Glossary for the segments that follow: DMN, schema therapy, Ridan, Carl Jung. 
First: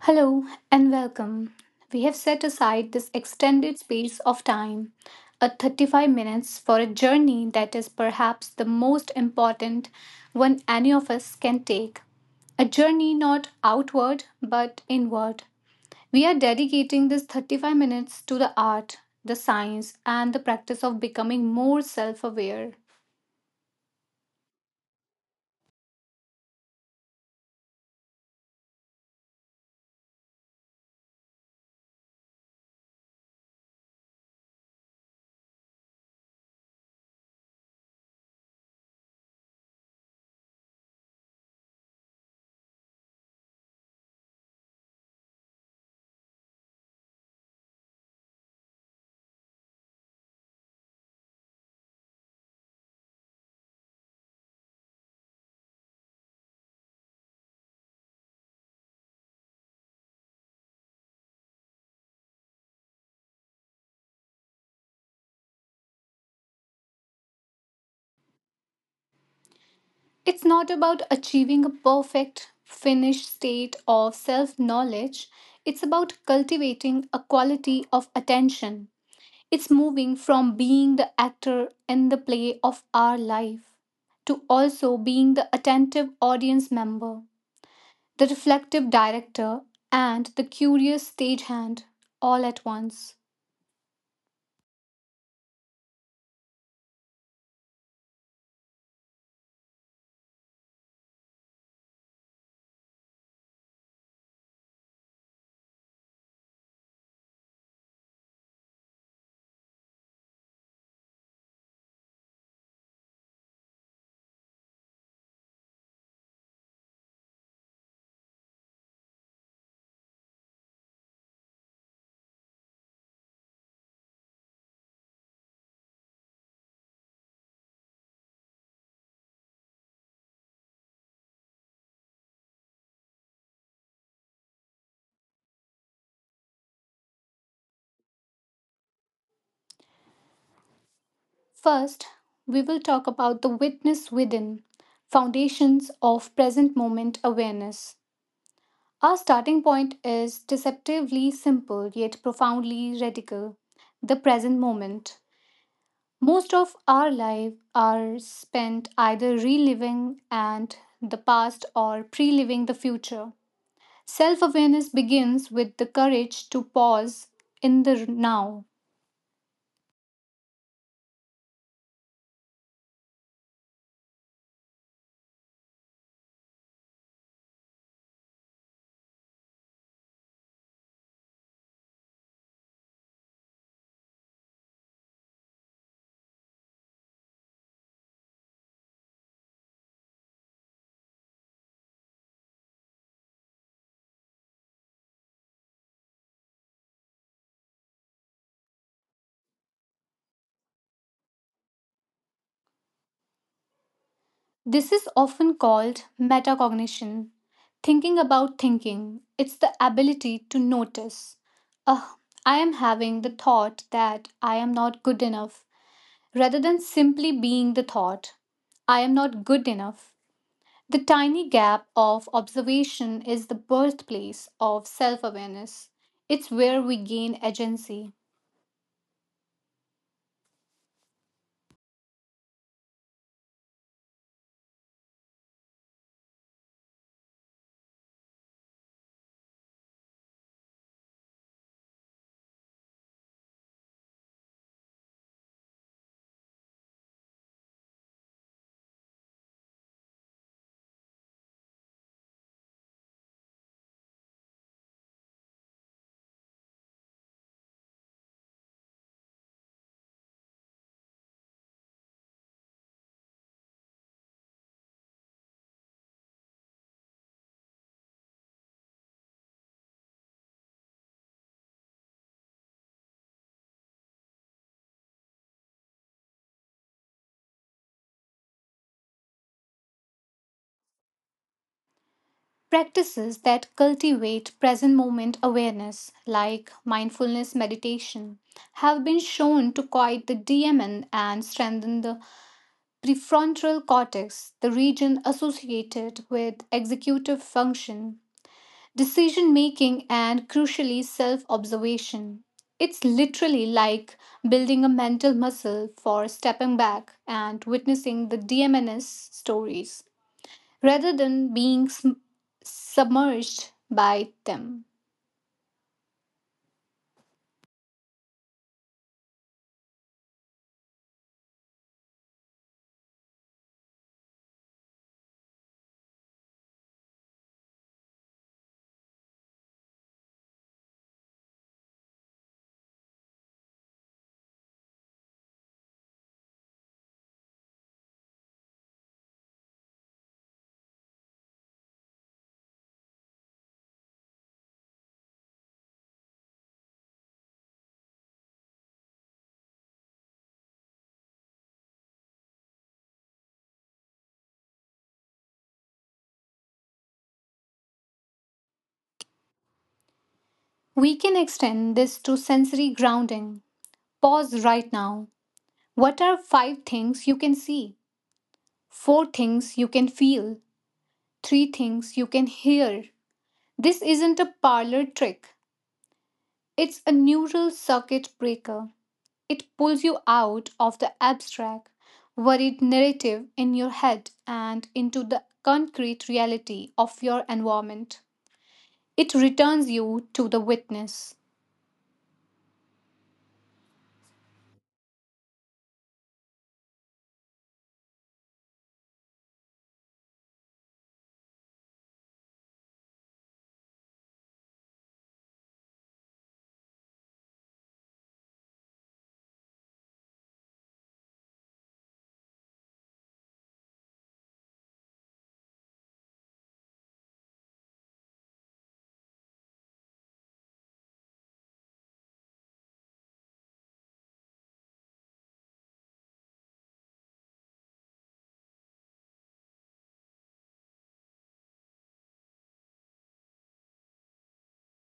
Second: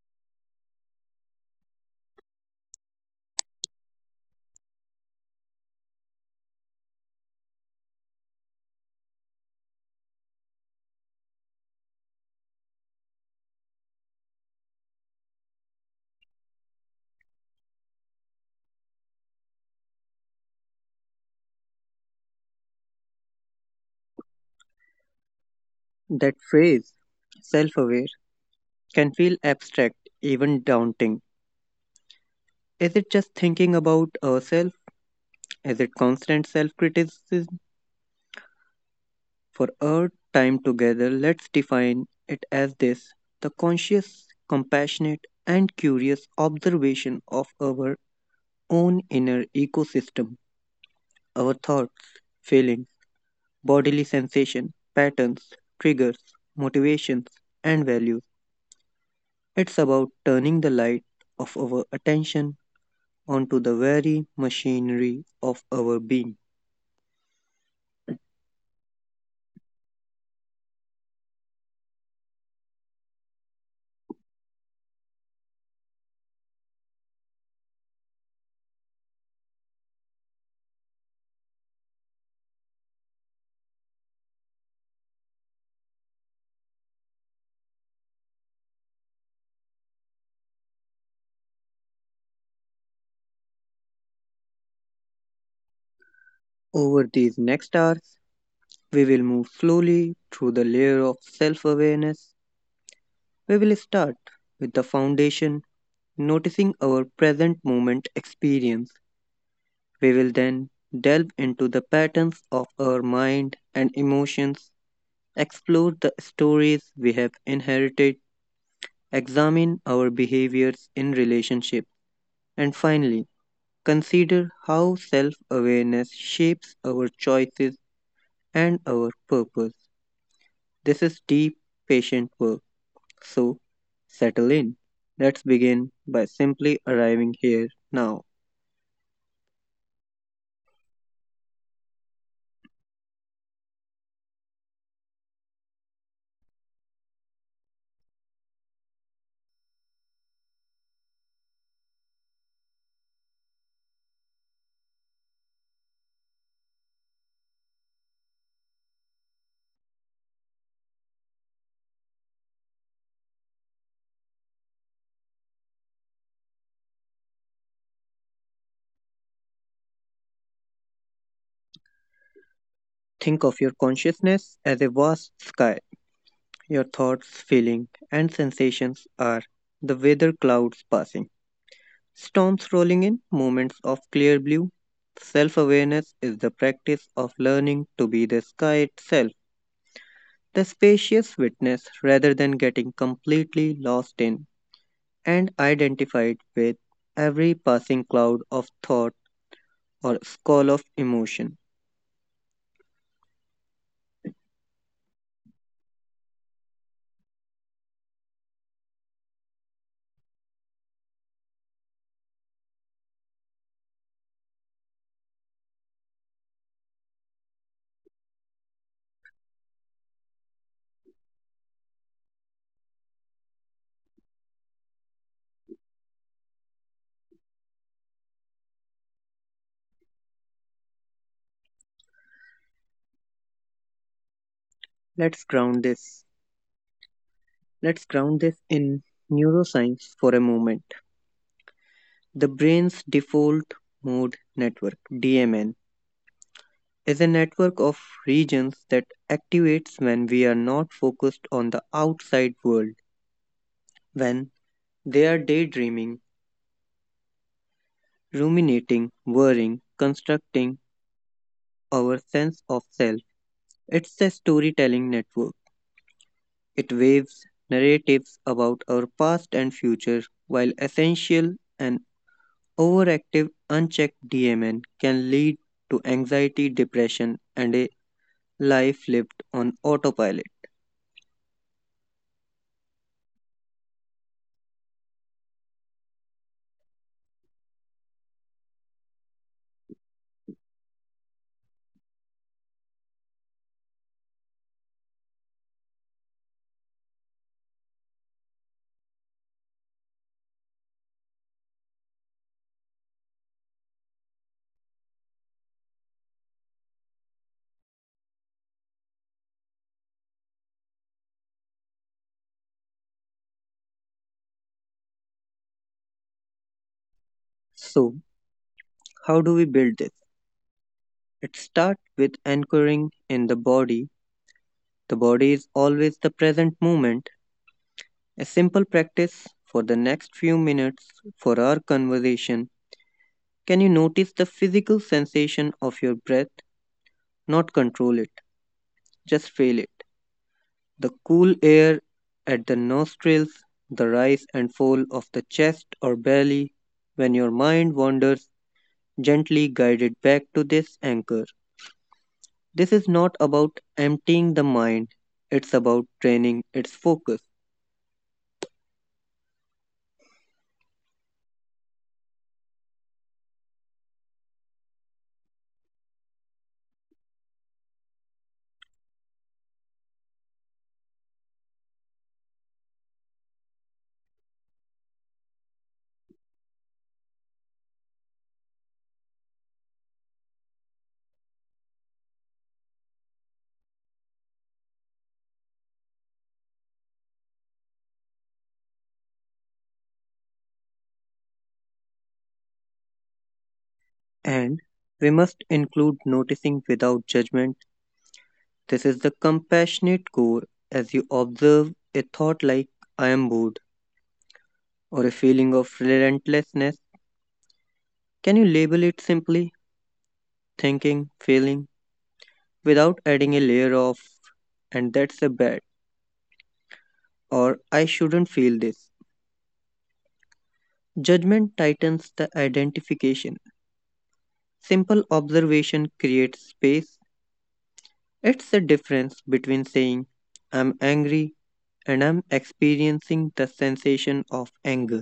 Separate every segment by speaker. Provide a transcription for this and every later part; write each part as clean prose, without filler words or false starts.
Speaker 1: Hello and welcome. We have set aside this extended space of time, a 35 minutes, for a journey that is perhaps the most important one any of us can take. A journey not outward but inward. We are dedicating this 35 minutes to the art, the science, and the practice of becoming more self aware.
Speaker 2: That phrase, self aware, can feel abstract, even daunting. Is it just thinking about ourselves? Is it constant self criticism? For our time together, let's define it as this: the conscious, compassionate, and curious observation of our own inner ecosystem, our thoughts, feelings, bodily sensation, patterns, triggers, motivations, and values. It's about turning the light of our attention onto the very machinery of our being.
Speaker 1: It's not about achieving a perfect, finished state of self knowledge. It's about cultivating a quality of attention. It's moving from being the actor in the play of our life to also being the attentive audience member, the reflective director, and the curious stagehand all at once.
Speaker 2: Over these next hours, we will move slowly through the layer of self awareness. We will start with the foundation, noticing our present moment experience. We will then delve into the patterns of our mind and emotions, explore the stories we have inherited, examine our behaviors in relationship, and finally, consider how self awareness shapes our choices and our purpose. This is deep, patient work. So, settle in. Let's begin by simply arriving here now.
Speaker 1: First, we will talk about the witness within, foundations of present moment awareness. Our starting point is deceptively simple yet profoundly radical: the present moment. Most of our lives are spent either reliving and the past or pre-living the future. Self-awareness begins with the courage to pause in the now.
Speaker 2: Think of your consciousness as a vast sky. Your thoughts, feelings, and sensations are the weather: clouds passing, storms rolling in, moments of clear blue. Self awareness is the practice of learning to be the sky itself, the spacious witness, rather than getting completely lost in and identified with every passing cloud of thought or squall of emotion.
Speaker 1: This is often called metacognition, thinking about thinking. It's the ability to notice. Ah, I am having the thought that I am not good enough, rather than simply being the thought, I am not good enough. The tiny gap of observation is the birthplace of self awareness. It's where we gain agency.
Speaker 2: Let's ground this. Let's ground this in neuroscience for a moment. The brain's default mode network, DMN, is a network of regions that activates when we are not focused on the outside world, when they are daydreaming, ruminating, worrying, constructing our sense of self. It's a storytelling network. It waves narratives about our past and future, while essential and overactive unchecked DMN can lead to anxiety, depression, and a life lived on autopilot.
Speaker 1: Practices that cultivate present moment awareness, like mindfulness meditation, have been shown to quiet the DMN and strengthen the prefrontal cortex, the region associated with executive function, decision making, and crucially, self observation. It's literally like building a mental muscle for stepping back and witnessing the DMN's stories rather than being submerged by them.
Speaker 2: So, how do we build this? It starts with anchoring in the body. The body is always the present moment. A simple practice for the next few minutes, for our conversation. Can you notice the physical sensation of your breath? Not control it, just feel it. The cool air at the nostrils, the rise and fall of the chest or belly. When your mind wanders, gently guide it back to this anchor. This is not about emptying the mind, it's about training its focus.
Speaker 1: We can extend this to sensory grounding. Pause right now. What are five things you can see? Four things you can feel? Three things you can hear? This isn't a parlor trick. It's a neural circuit breaker. It pulls you out of the abstract, worried narrative in your head and into the concrete reality of your environment. It returns you to the witness.
Speaker 2: And we must include noticing without judgment. This is the compassionate core: as you observe a thought like I am bored or a feeling of relentlessness, can you label it simply thinking, feeling, without adding a layer of and that's a bad or I shouldn't feel this? Judgment tightens the identification. Simple observation creates space. It's the difference between saying, I'm angry, and I'm experiencing the sensation of anger.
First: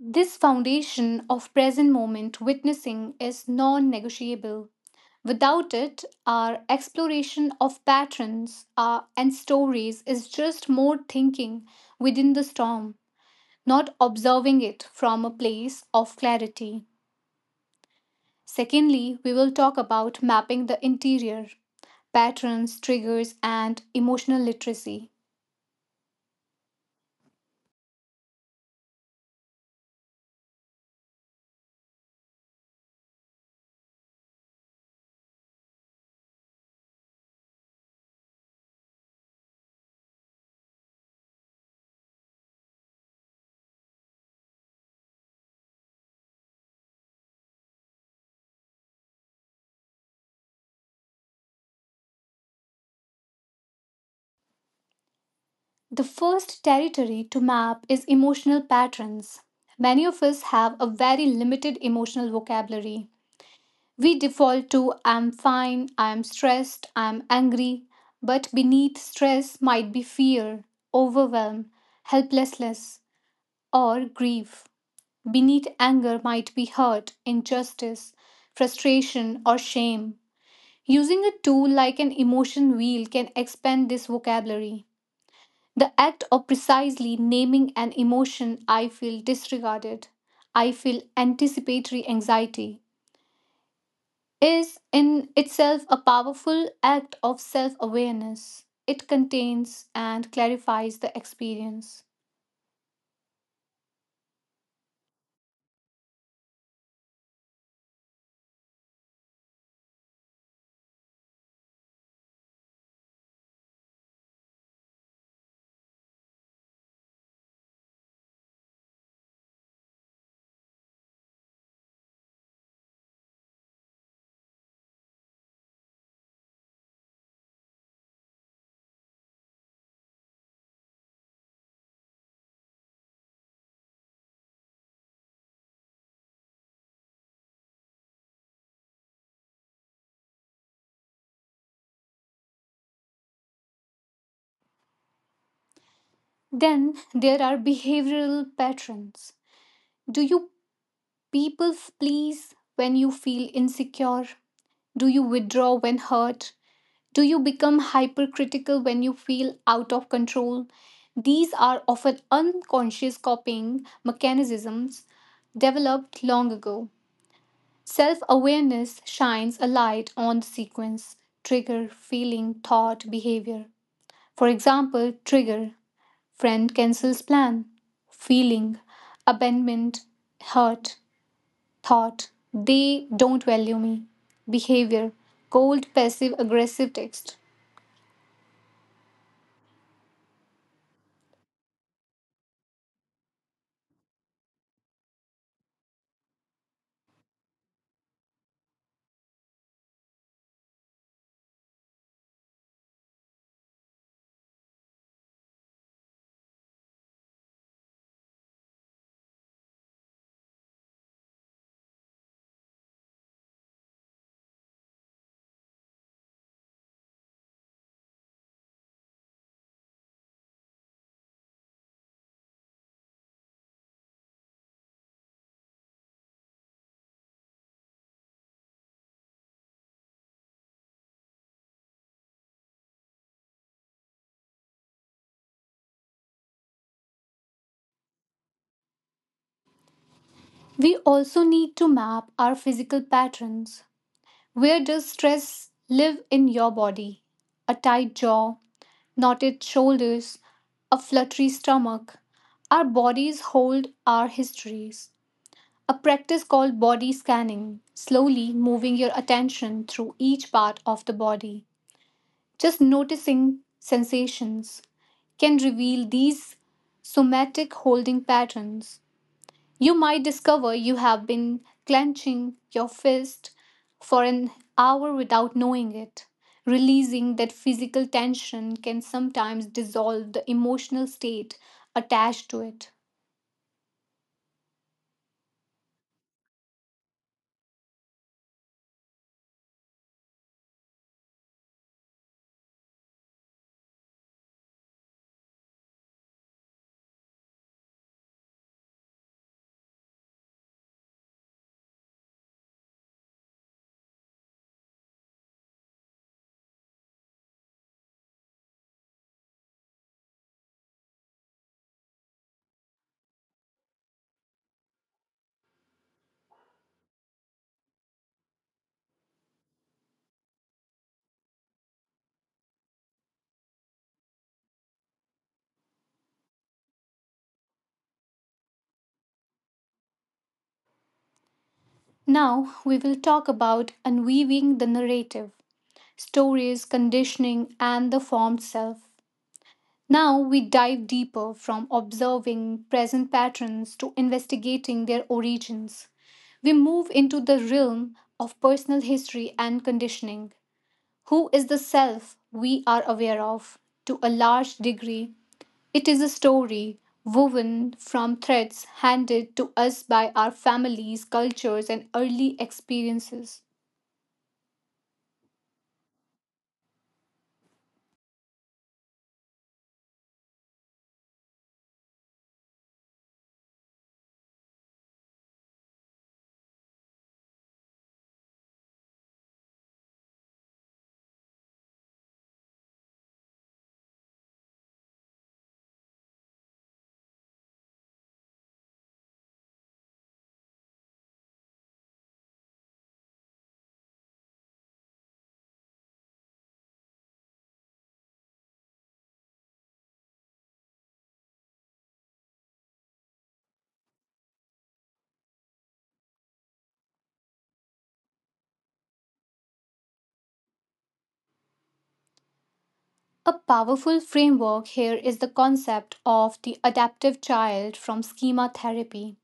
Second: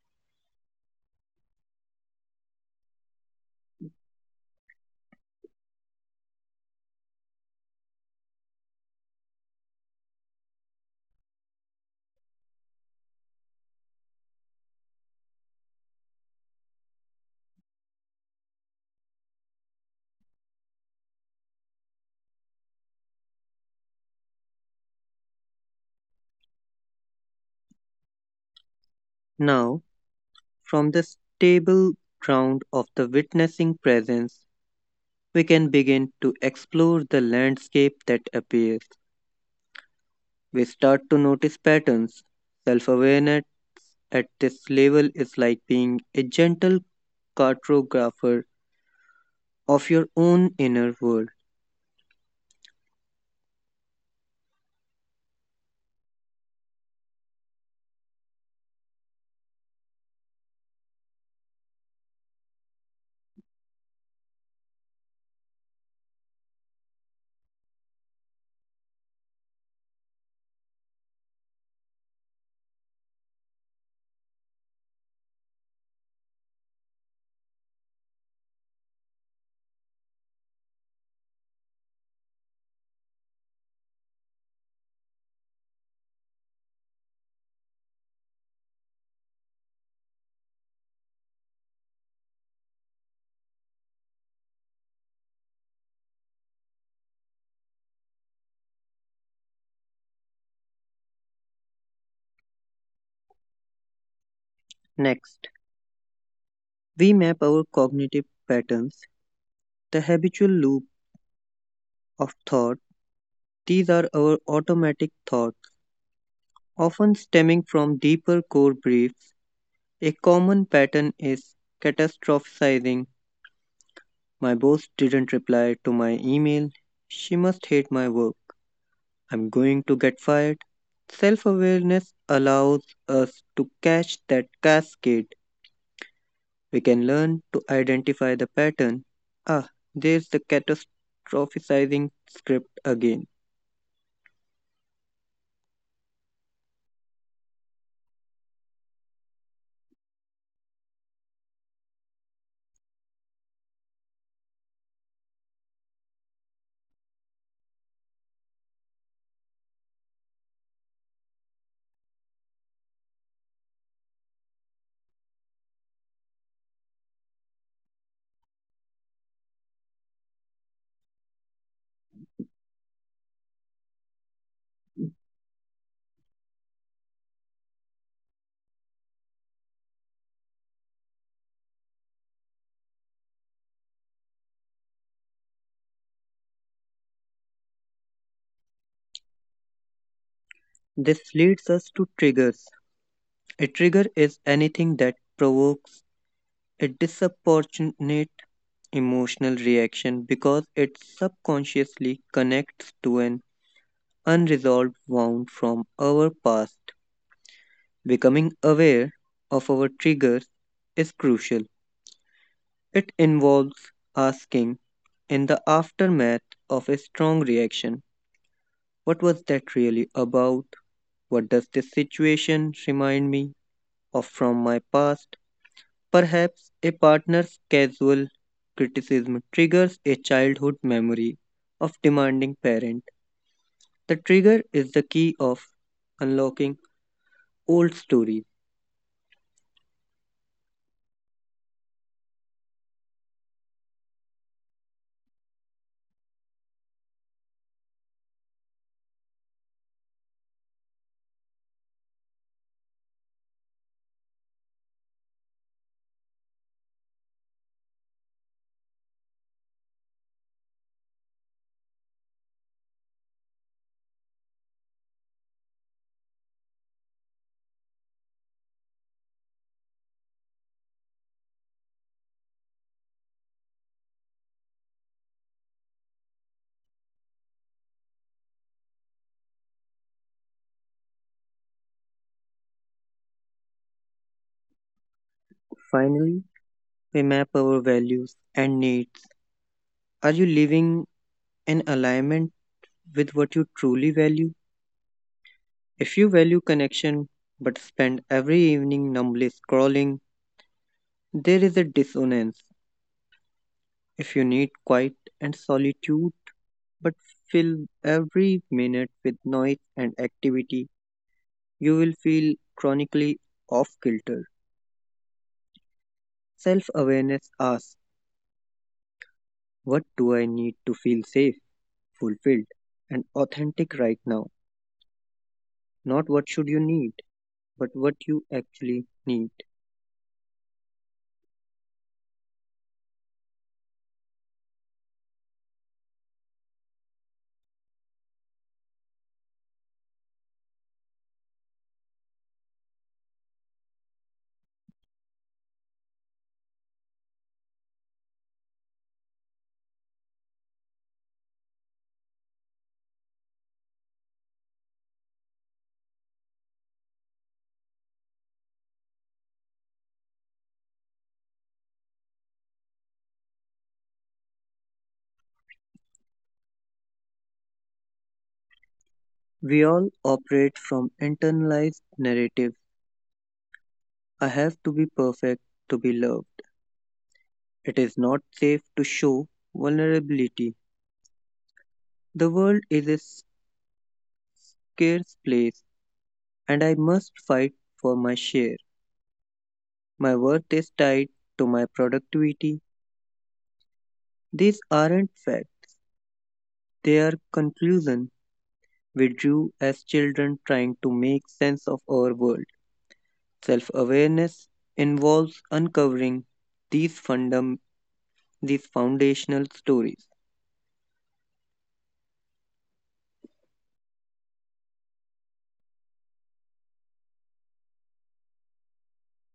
Speaker 1: This foundation of present moment witnessing is non negotiable. Without it, our exploration of patterns and stories is just more thinking within the storm, not observing it from a place of clarity. Secondly, we will talk about mapping the interior, patterns, triggers, and emotional literacy.
Speaker 2: Now, from the stable ground of the witnessing presence, we can begin to explore the landscape that appears. We start to notice patterns. Self awareness at this level is like being a gentle cartographer of your own inner world.
Speaker 1: The first territory to map is emotional patterns. Many of us have a very limited emotional vocabulary. We default to I'm fine, I'm stressed, I'm angry, but beneath stress might be fear, overwhelm, helplessness, or grief. Beneath anger might be hurt, injustice, frustration, or shame. Using a tool like an emotion wheel can expand this vocabulary. The act of precisely naming an emotion, I feel disregarded, I feel anticipatory anxiety, is in itself a powerful act of self awareness. It contains and clarifies the experience.
Speaker 2: Next, we map our cognitive patterns, the habitual loop of thought. These are our automatic thoughts, often stemming from deeper core beliefs. A common pattern is catastrophizing. My boss didn't reply to my email. She must hate my work. I'm going to get fired. Self awareness allows us to catch that cascade. We can learn to identify the pattern. Ah, there's the catastrophizing script again.
Speaker 1: Then there are behavioral patterns. Do you people please when you feel insecure? Do you withdraw when hurt? Do you become hypercritical when you feel out of control? These are often unconscious coping mechanisms developed long ago. Self awareness shines a light on the sequence: trigger, feeling, thought, behavior. For example, trigger, friend cancels plan; feeling, abandonment, hurt; thought, they don't value me; behavior, cold, passive aggressive text.
Speaker 2: This leads us to triggers. A trigger is anything that provokes a disproportionate emotional reaction because it subconsciously connects to an unresolved wound from our past. Becoming aware of our triggers is crucial. It involves asking, in the aftermath of a strong reaction, what was that really about? What does this situation remind me of from my past? Perhaps a partner's casual criticism triggers a childhood memory of demanding parent. The trigger is the key of unlocking old stories.
Speaker 1: We also need to map our physical patterns. Where does stress live in your body? A tight jaw, knotted shoulders, a fluttery stomach. Our bodies hold our histories. A practice called body scanning, slowly moving your attention through each part of the body, just noticing sensations, can reveal these somatic holding patterns. You might discover you have been clenching your fist for an hour without knowing it. Releasing that physical tension can sometimes dissolve the emotional state attached to it.
Speaker 2: Finally, we map our values and needs. Are you living in alignment with what you truly value? If you value connection but spend every evening numbly scrolling, there is a dissonance. If you need quiet and solitude, but fill every minute with noise and activity, you will feel chronically off kilter. Self awareness asks, what do I need to feel safe, fulfilled, and authentic right now? Not what should you need, but what you actually need.
Speaker 1: Now, we will talk about unweaving the narrative, stories, conditioning, and the formed self. Now we dive deeper from observing present patterns to investigating their origins. We move into the realm of personal history and conditioning. Who is the self we are aware of? To a large degree, it is a story woven from threads handed to us by our families, cultures, and early experiences.
Speaker 2: We all operate from internalized narratives: I have to be perfect to be loved. It is not safe to show vulnerability. The world is a scarce place and I must fight for my share. My worth is tied to my productivity. These aren't facts, they are conclusions we drew as children trying to make sense of our world. Self awareness involves uncovering these, fundam- these foundational stories.
Speaker 1: A powerful framework here is the concept of the adaptive child from schema therapy.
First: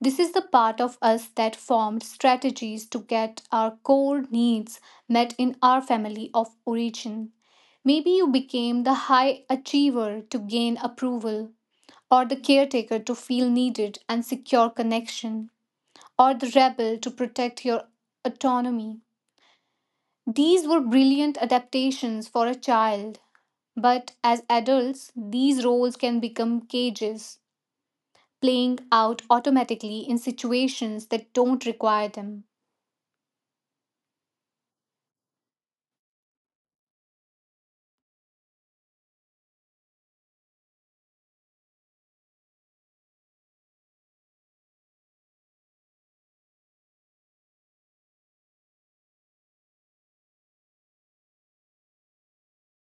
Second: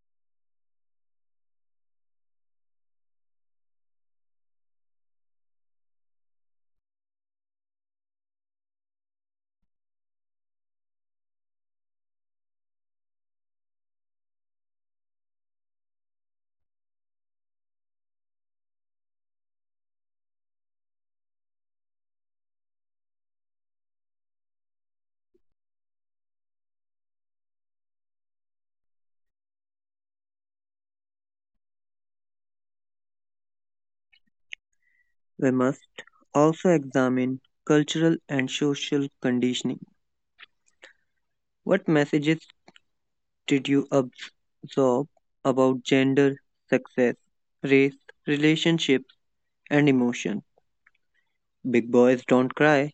Speaker 1: This is the part of us that formed strategies to get our core needs met in our family of origin. Maybe you became the high achiever to gain approval, or the caretaker to feel needed and secure connection, or the rebel to protect your autonomy. These were brilliant adaptations for a child, but as adults, these roles can become cages, playing out automatically in situations that don't require them.
Speaker 2: We must also examine cultural and social conditioning. What messages did you absorb about gender, success, race, relationships, and emotion? Big boys don't cry.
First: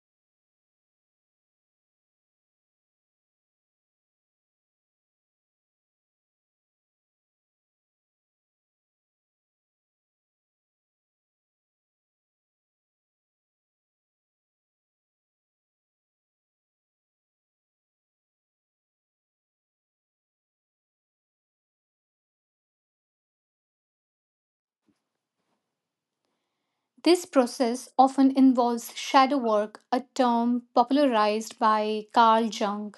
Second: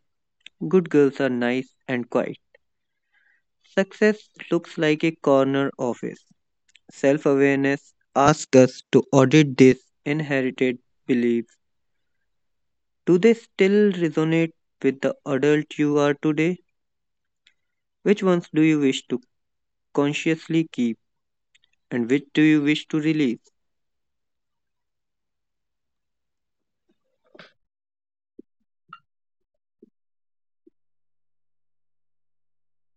Speaker 2: Good girls are nice and quiet. Success looks like a corner office. Self awareness asks us to audit these inherited beliefs. Do they still resonate with the adult you are today? Which ones do you wish to consciously keep and which do you wish to release?
Speaker 1: This process often involves shadow work, a term popularized by Carl Jung.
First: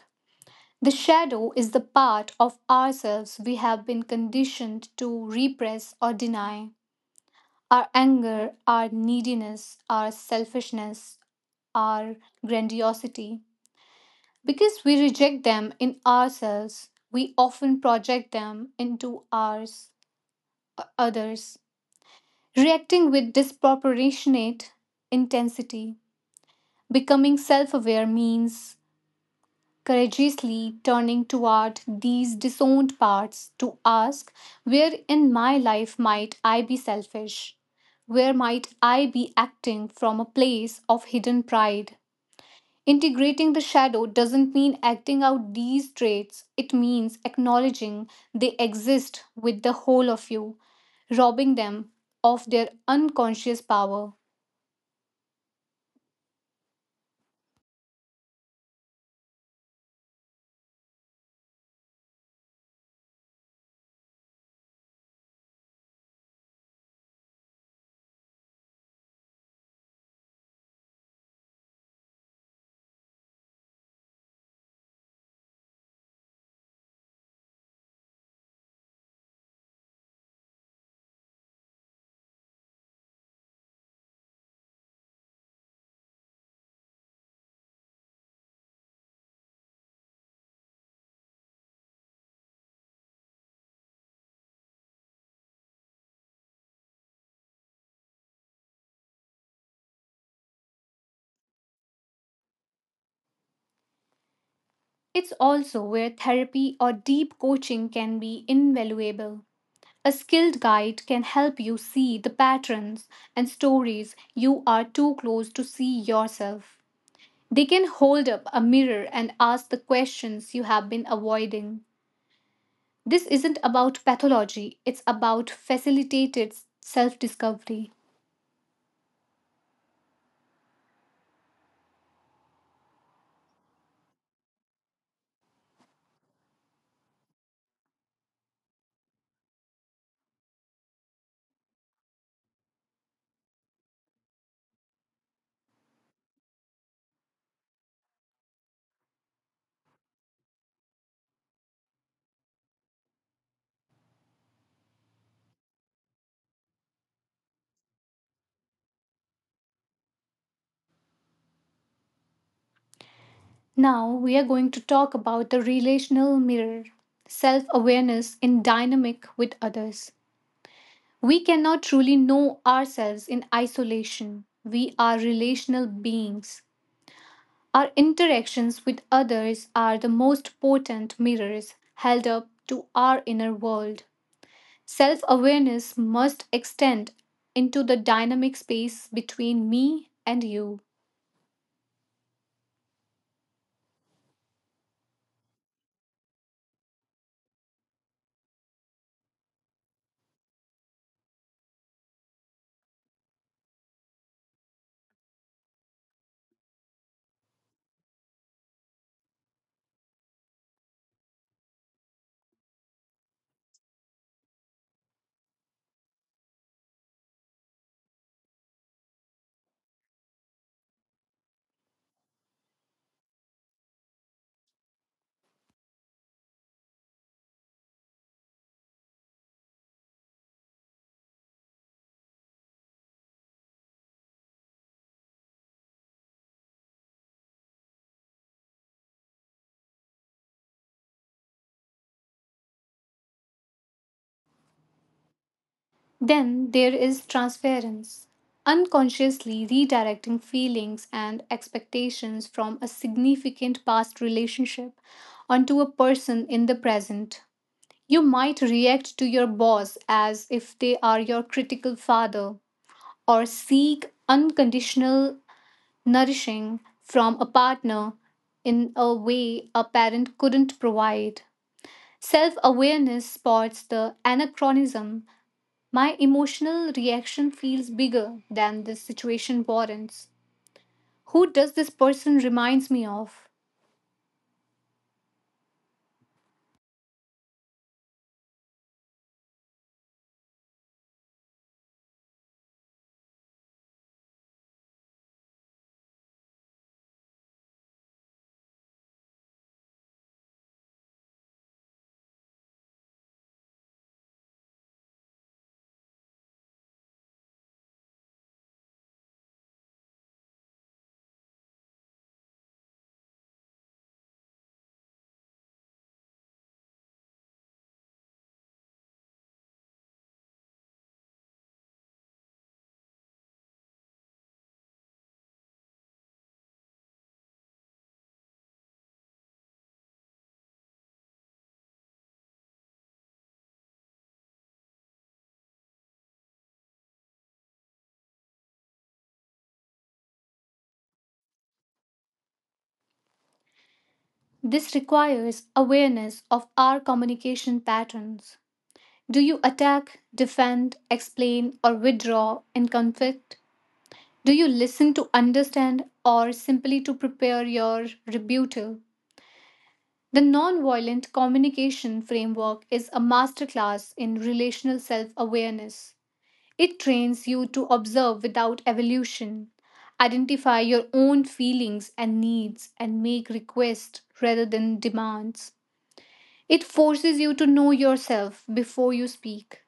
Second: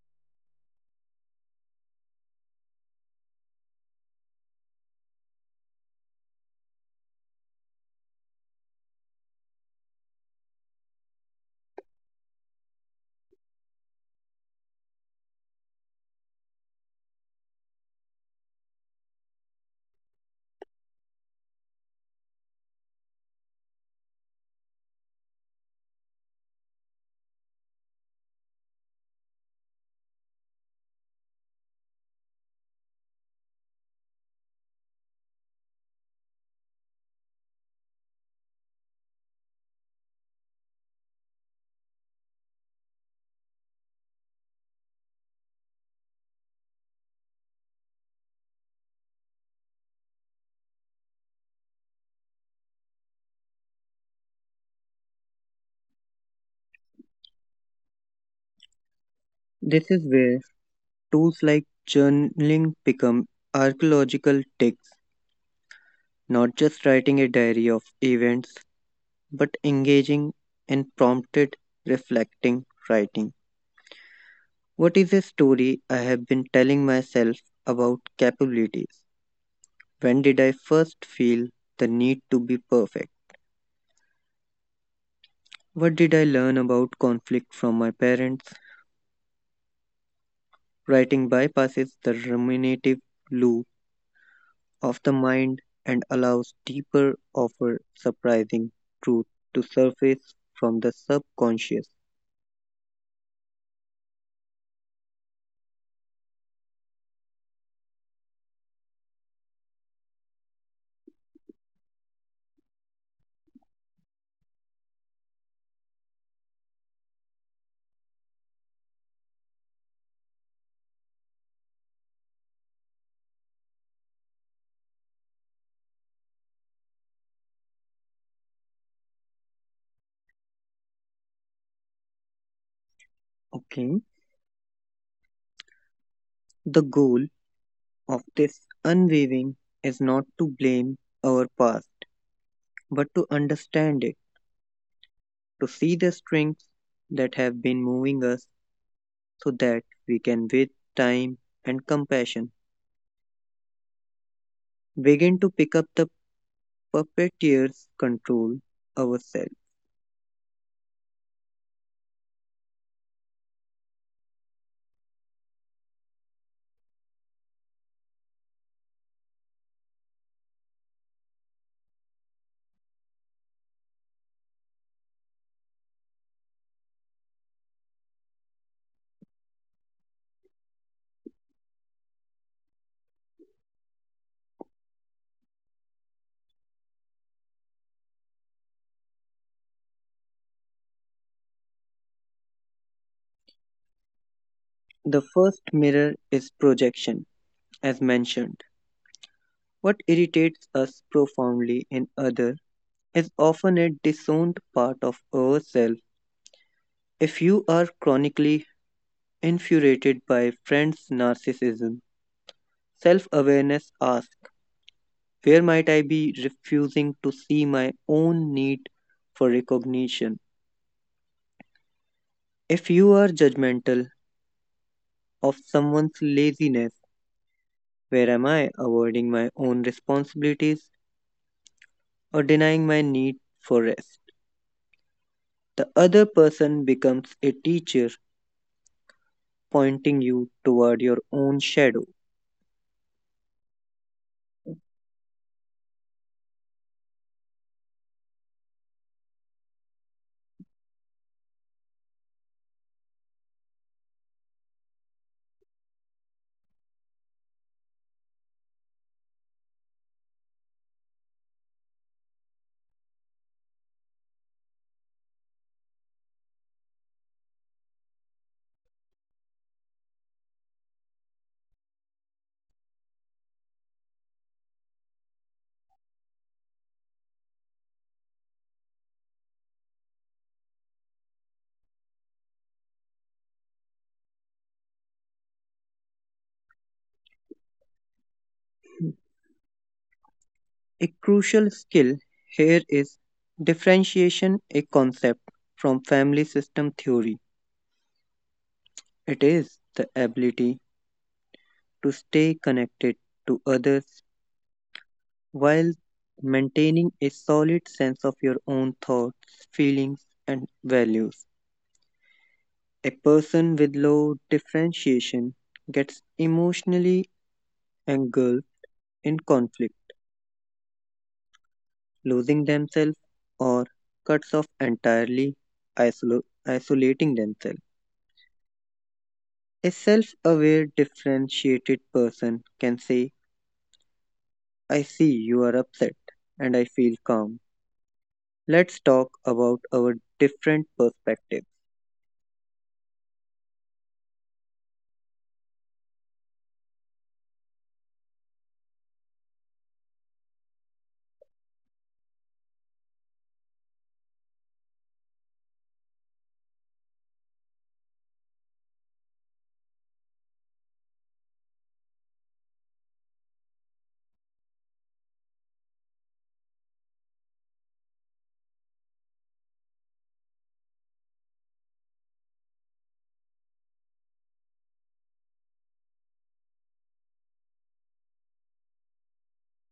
Speaker 1: The shadow is the part of ourselves we have been conditioned to repress or deny. Our anger, our neediness, our selfishness, our grandiosity. Because we reject them in ourselves, we often project them into ours, others, reacting with disproportionate intensity. Becoming self aware means courageously turning toward these disowned parts to ask, where in my life might I be selfish? Where might I be acting from a place of hidden pride? Integrating the shadow doesn't mean acting out these traits, it means acknowledging they exist with the whole of you, robbing them of their unconscious power.
Speaker 2: This is where tools like journaling become archaeological digs, not just writing a diary of events, but engaging and prompted, reflecting, writing. What is a story I have been telling myself about capabilities? When did I first feel the need to be perfect? What did I learn about conflict from my parents? Writing bypasses the ruminative loop of the mind and allows deeper, often surprising truth to surface from the subconscious.
Speaker 1: It's also where therapy or deep coaching can be invaluable. A skilled guide can help you see the patterns and stories you are too close to see yourself. They can hold up a mirror and ask the questions you have been avoiding. This isn't about pathology, it's about facilitated self discovery.
Speaker 2: Okay. The goal of this unwavering is not to blame our past, but to understand it, to see the strengths that have been moving us, so that we can, with time and compassion, begin to pick up the puppeteer's control ourselves.
Speaker 1: Now we are going to talk about the relational mirror, self awareness in dynamic with others. We cannot truly know ourselves in isolation. We are relational beings. Our interactions with others are the most potent mirrors held up to our inner world. Self awareness must extend into the dynamic space between me and you.
Speaker 2: The first mirror is projection, as mentioned. What irritates us profoundly in others is often a disowned part of ourselves. If you are chronically infuriated by friends' narcissism, self awareness asks, where might I be refusing to see my own need for recognition? If you are judgmental of someone's laziness, where am I avoiding my own responsibilities or denying my need for rest? The other person becomes a teacher, pointing you toward your own shadow.
Speaker 1: Then there is transference, unconsciously redirecting feelings and expectations from a significant past relationship onto a person in the present. You might react to your boss as if they are your critical father, or seek unconditional nourishing from a partner in a way a parent couldn't provide. Self awareness spots the anachronism. My emotional reaction feels bigger than this situation warrants. Who does this person reminds me of?
Speaker 2: A crucial skill here is differentiation, a concept from family system theory. It is the ability to stay connected to others while maintaining a solid sense of your own thoughts, feelings, and values. A person with low differentiation gets emotionally engulfed in conflict, losing themselves, or cuts off entirely, isolating themselves. A self aware, differentiated person can say, I see you are upset and I feel calm. Let's talk about our different perspectives.
Speaker 1: This requires awareness of our communication patterns. Do you attack, defend, explain, or withdraw in conflict? Do you listen to understand or simply to prepare your rebuttal? The nonviolent communication framework is a masterclass in relational self awareness. It trains you to observe without evolution, identify your own feelings and needs, and make requests rather than demands. It forces you to know yourself before you speak.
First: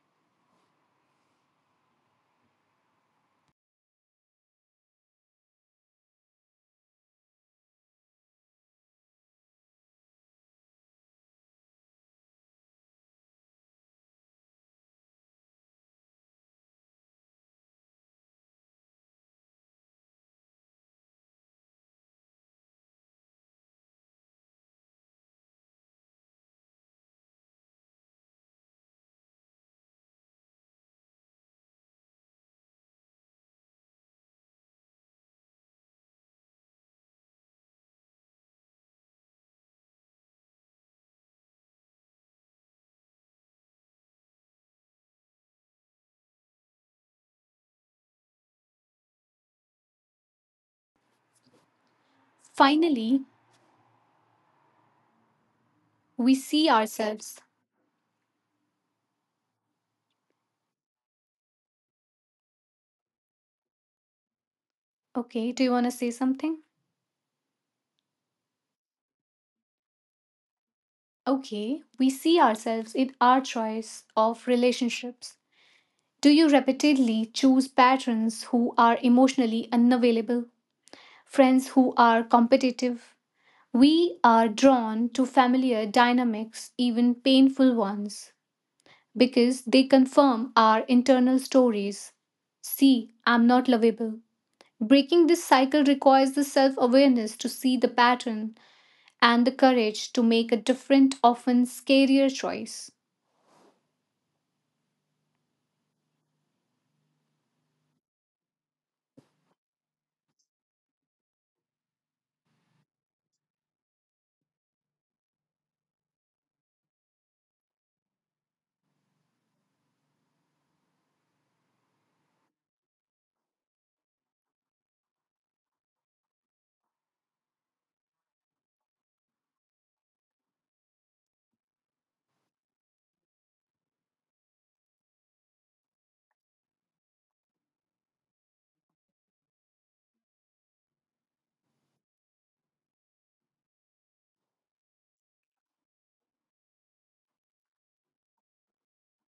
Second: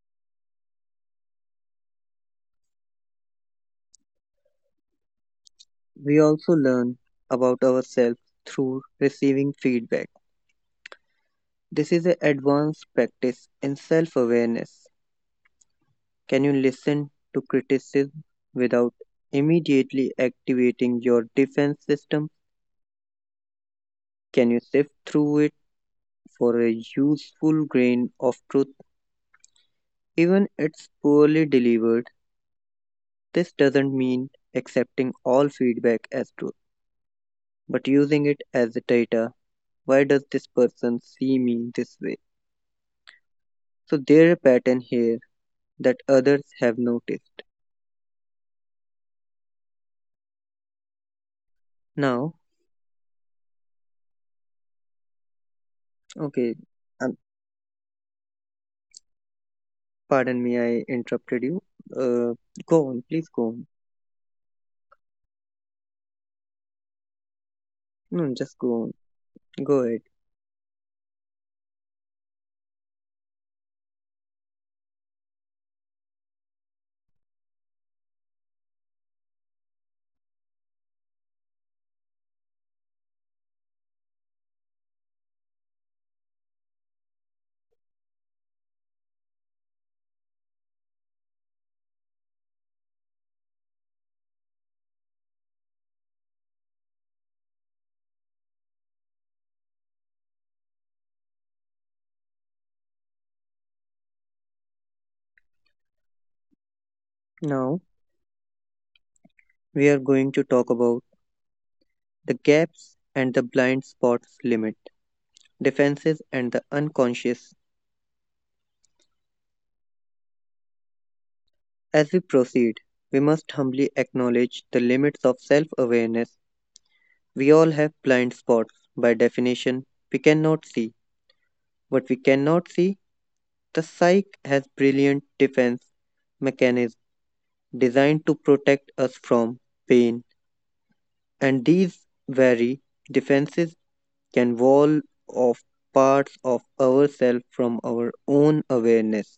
Speaker 2: We also learn about ourselves through receiving feedback. This is an advanced practice in self awareness. Can you listen to criticism without immediately activating your defense system? Can you sift through it for a useful grain of truth? Even it's poorly delivered, this doesn't mean accepting all feedback as truth, but using it as the data. Why does this person see me this way? So there's a pattern here that others have noticed. Now,
Speaker 1: Finally, we
Speaker 2: okay,
Speaker 1: see
Speaker 2: um,
Speaker 1: ourselves.
Speaker 2: pardon me, I interrupted you. Uh, Go on, please go on.
Speaker 1: Okay, do you want to say something?
Speaker 2: No, just go on. Go ahead.
Speaker 1: Okay, we see ourselves in our choice of relationships. Do you repeatedly choose patrons who are emotionally unavailable, friends who are competitive? We are drawn to familiar dynamics, even painful ones, because they confirm our internal stories. See, I'm not lovable. Breaking this cycle requires the self awareness to see the pattern and the courage to make a different, often scarier choice.
Speaker 2: Now, we are going to talk about the gaps and the blind spots limit, defenses, and the unconscious. As we proceed, we must humbly acknowledge the limits of self awareness. We all have blind spots. By definition, we cannot see. What we cannot see, the psyche has brilliant defense mechanisms designed to protect us from pain, and these vary defenses can wall off parts of ourselves from our own awareness.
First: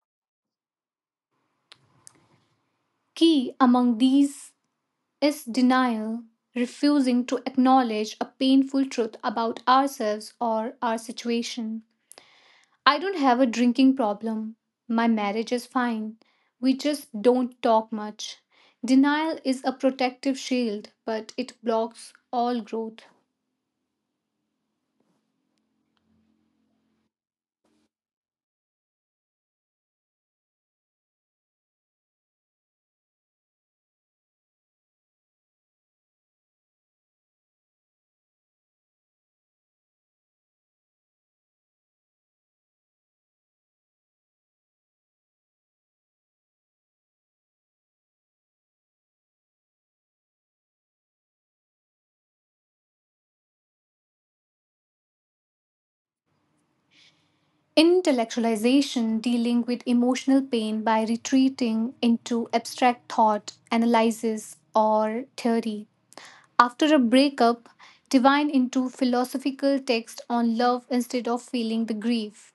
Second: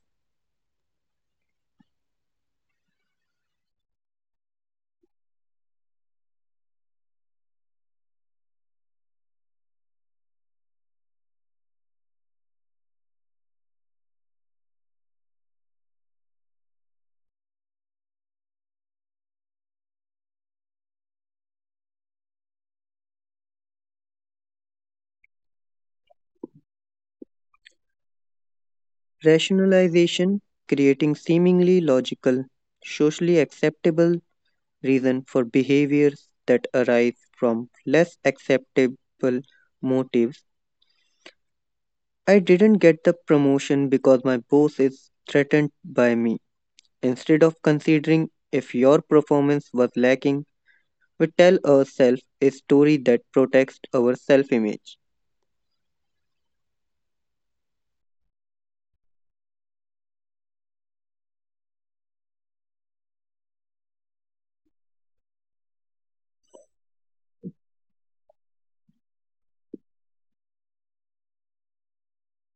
Speaker 1: Key among these is denial, refusing to acknowledge a painful truth about ourselves or our situation. I don't have a drinking problem. My marriage is fine. We just don't talk much. Denial is a protective shield, but it blocks all growth.
Speaker 2: Rationalization, creating seemingly logical, socially acceptable reason for behaviors that arise from less acceptable motives. I didn't get the promotion because my boss is threatened by me. Instead of considering if your performance was lacking, we tell ourselves a story that protects our self image.
Speaker 1: Intellectualization, dealing with emotional pain by retreating into abstract thought, analysis, or theory. After a breakup, divine into philosophical text on love instead of feeling the grief.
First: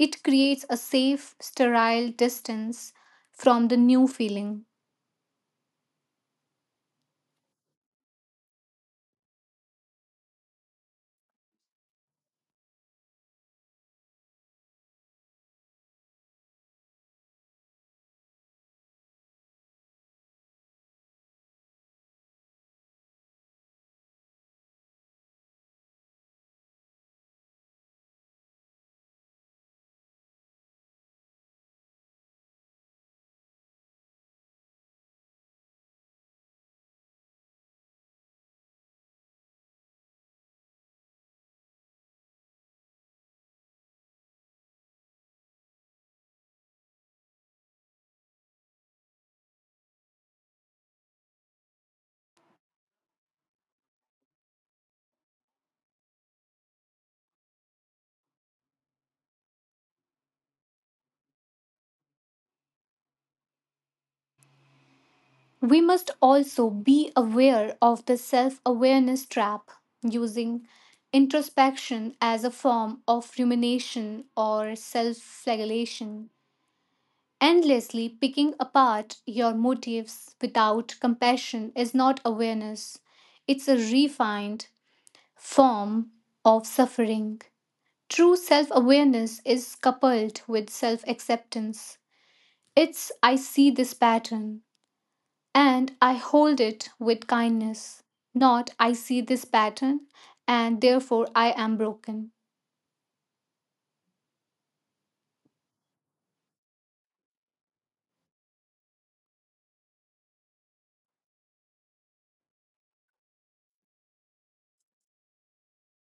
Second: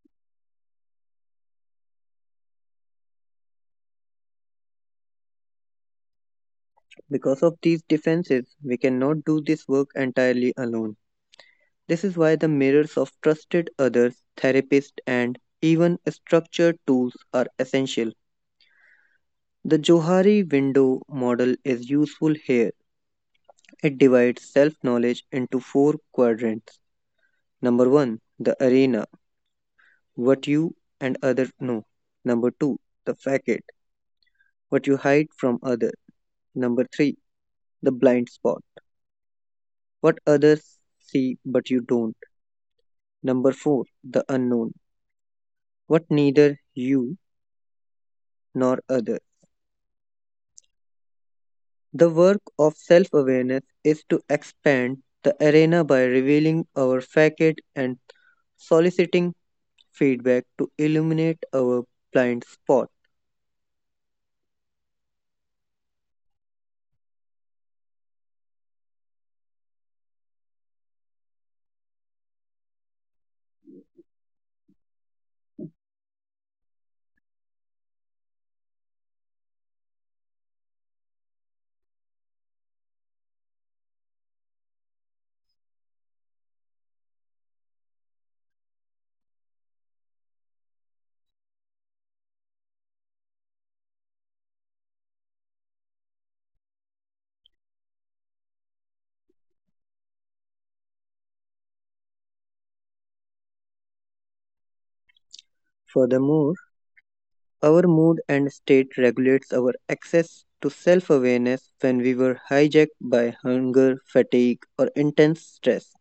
Speaker 1: It creates a safe, sterile distance from the new feeling.
Speaker 2: Because of these defenses, we cannot do this work entirely alone. This is why the mirrors of trusted others, therapists, and even structured tools are essential. The Johari window model is useful here. It divides self knowledge into four quadrants. Number one, the arena, what you and others know. Number two, the facade, what you hide from others. Number three, the blind spot, what others see but you don't. Number four, the unknown, what neither you nor other. The work of self awareness is to expand the arena by revealing our facade and soliciting feedback to illuminate our blind spot.
Speaker 1: We must also be aware of the self awareness trap, using introspection as a form of rumination or self flagellation. Endlessly picking apart your motives without compassion is not awareness, it's a refined form of suffering. True self awareness is coupled with self acceptance. It's, I see this pattern and I hold it with kindness. Not, I see this pattern and therefore I am broken.
Speaker 2: Furthermore, our mood and state regulates our access to self awareness. When we were hijacked by hunger, fatigue, or intense stress,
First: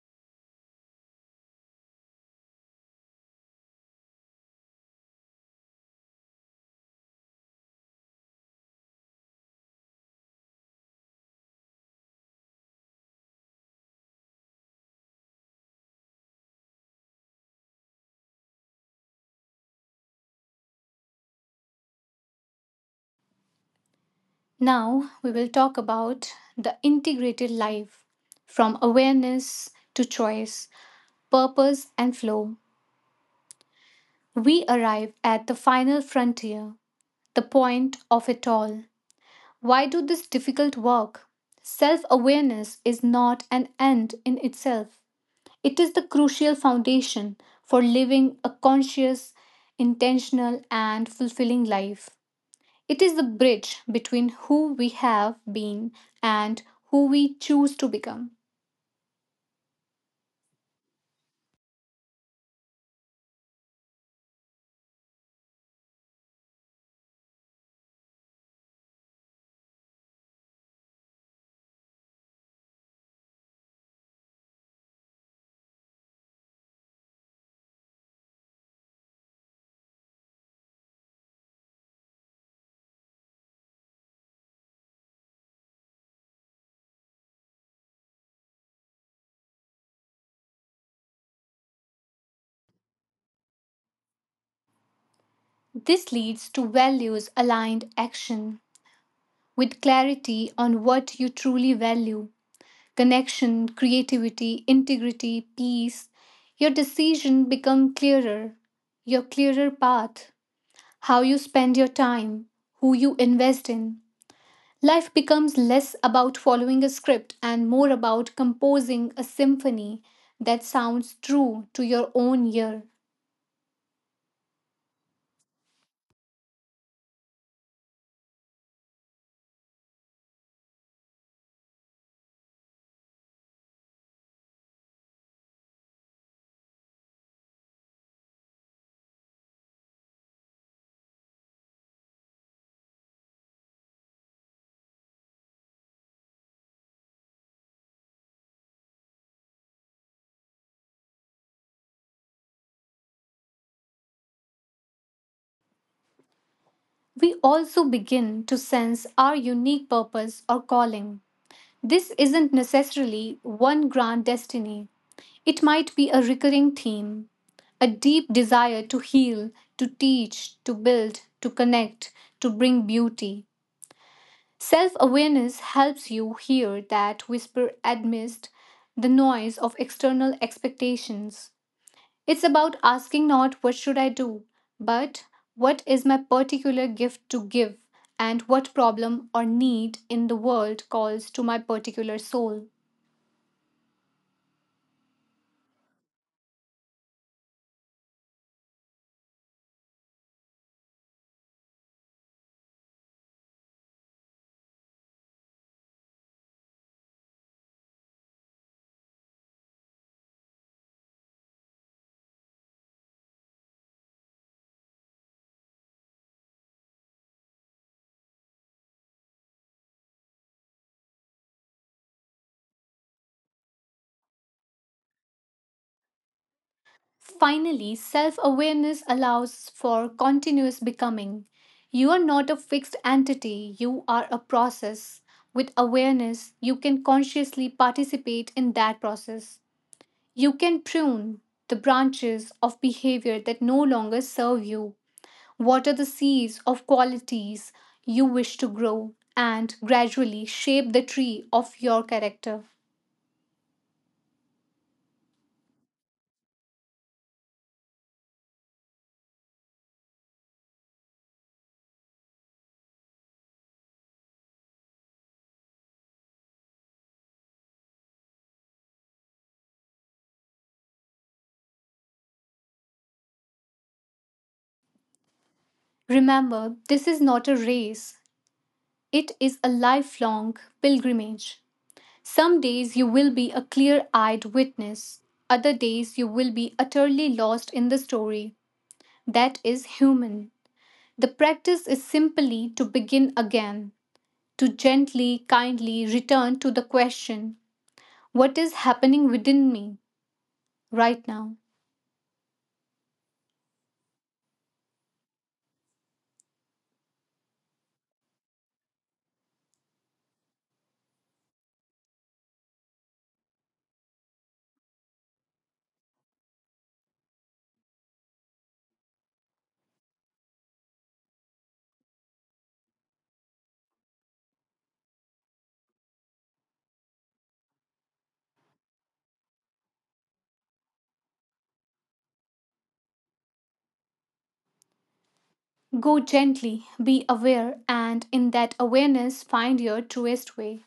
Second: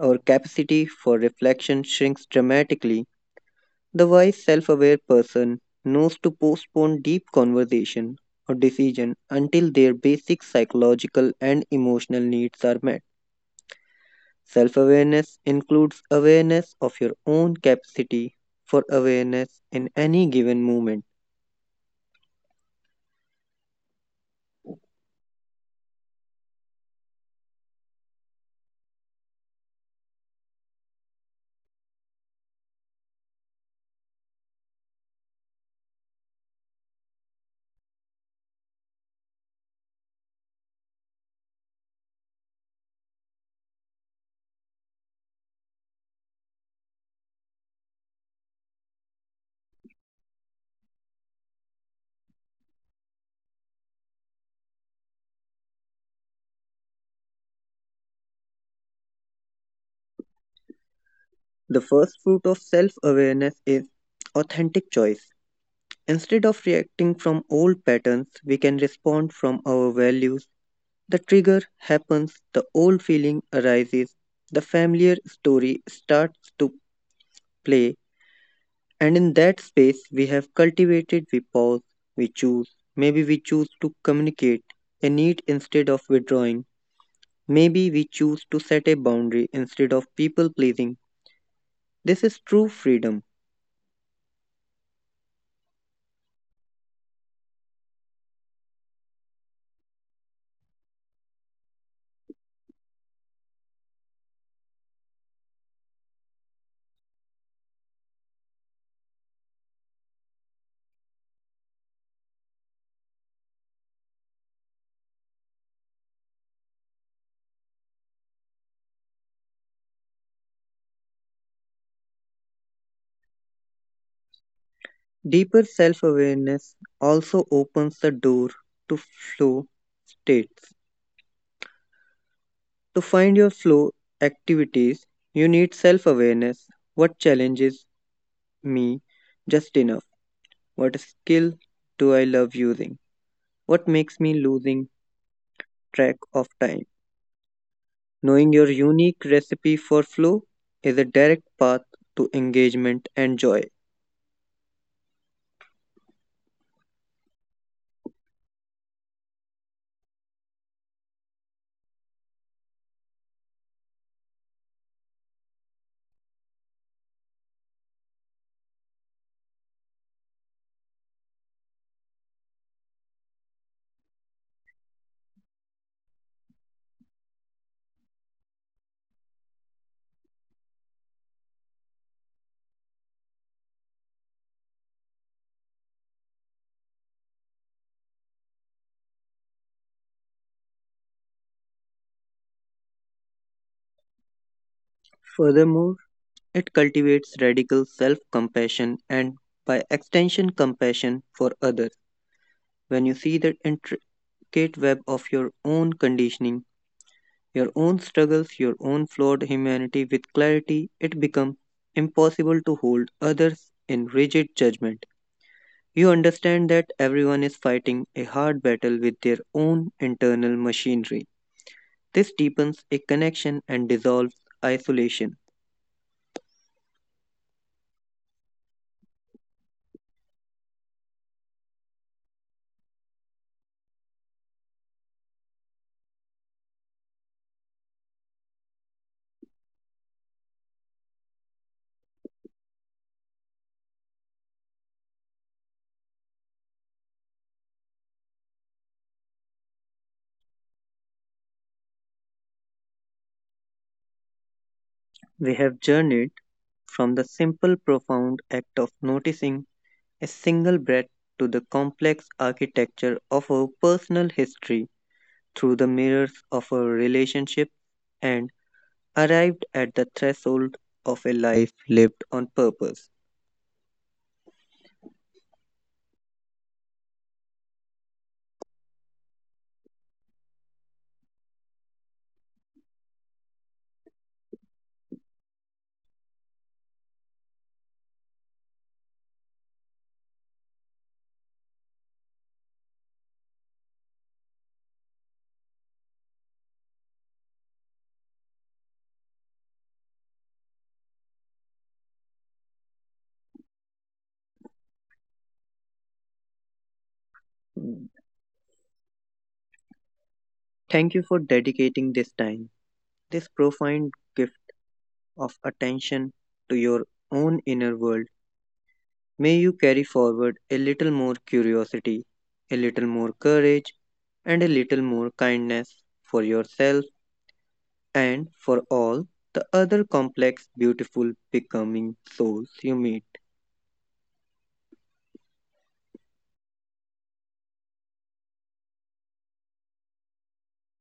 Speaker 2: our capacity for reflection shrinks dramatically. The wise, self aware person knows to postpone deep conversation or decision until their basic psychological and emotional needs are met. Self awareness includes awareness of your own capacity for awareness in any given moment.
Speaker 1: Now we will talk about the integrated life, from awareness to choice, purpose, and flow. We arrive at the final frontier, the point of it all. Why do this difficult work? Self awareness is not an end in itself. It is the crucial foundation for living a conscious, intentional, and fulfilling life. It is the bridge between who we have been and who we choose to become.
Speaker 2: The first fruit of self awareness is authentic choice. Instead of reacting from old patterns, we can respond from our values. The trigger happens, the old feeling arises, the familiar story starts to play, and in that space we have cultivated, we pause, we choose. Maybe we choose to communicate a need instead of withdrawing. Maybe we choose to set a boundary instead of people pleasing. This is true freedom.
Speaker 1: This leads to values aligned action. With clarity on what you truly value, connection, creativity, integrity, peace, your decision become clearer, your clearer path, how you spend your time, who you invest in. Life becomes less about following a script and more about composing a symphony that sounds true to your own ear.
Speaker 2: Deeper self awareness also opens the door to flow states. To find your flow activities, you need self awareness. What challenges me just enough? What skill do I love using? What makes me losing track of time? Knowing your unique recipe for flow is a direct path to engagement and joy.
Speaker 1: We also begin to sense our unique purpose or calling. This isn't necessarily one grand destiny, it might be a recurring theme, a deep desire to heal, to teach, to build, to connect, to bring beauty. Self awareness helps you hear that whisper amidst the noise of external expectations. It's about asking not what should I do, but what is my particular gift to give and what problem or need in the world calls to my particular soul.
Speaker 2: Furthermore, it cultivates radical self compassion and, by extension, compassion for others. When you see that intricate web of your own conditioning, your own struggles, your own flawed humanity with clarity, it becomes impossible to hold others in rigid judgment. You understand that everyone is fighting a hard battle with their own internal machinery. This deepens a connection and dissolves isolation.
Speaker 1: Finally, self awareness allows for continuous becoming. You are not a fixed entity, you are a process. With awareness, you can consciously participate in that process. You can prune the branches of behavior that no longer serve you, water the seeds of qualities you wish to grow, and gradually shape the tree of your character.
Speaker 2: We have journeyed from the simple, profound act of noticing a single breath to the complex architecture of our personal history, through the mirrors of our relationship, and arrived at the threshold of a life lived on purpose.
Speaker 1: Remember, this is not a race. It is a lifelong pilgrimage. Some days you will be a clear eyed witness, other days you will be utterly lost in the story. That is human. The practice is simply to begin again, to gently, kindly return to the question, what is happening within me right now?
Speaker 2: Mm. Thank you for dedicating this time, this profound gift of attention to your own inner world. May you carry forward a little more curiosity, a little more courage, and a little more kindness for yourself and for all the other complex, beautiful becoming souls you meet.
Speaker 1: Go gently, be aware, and in that awareness, find your truest way.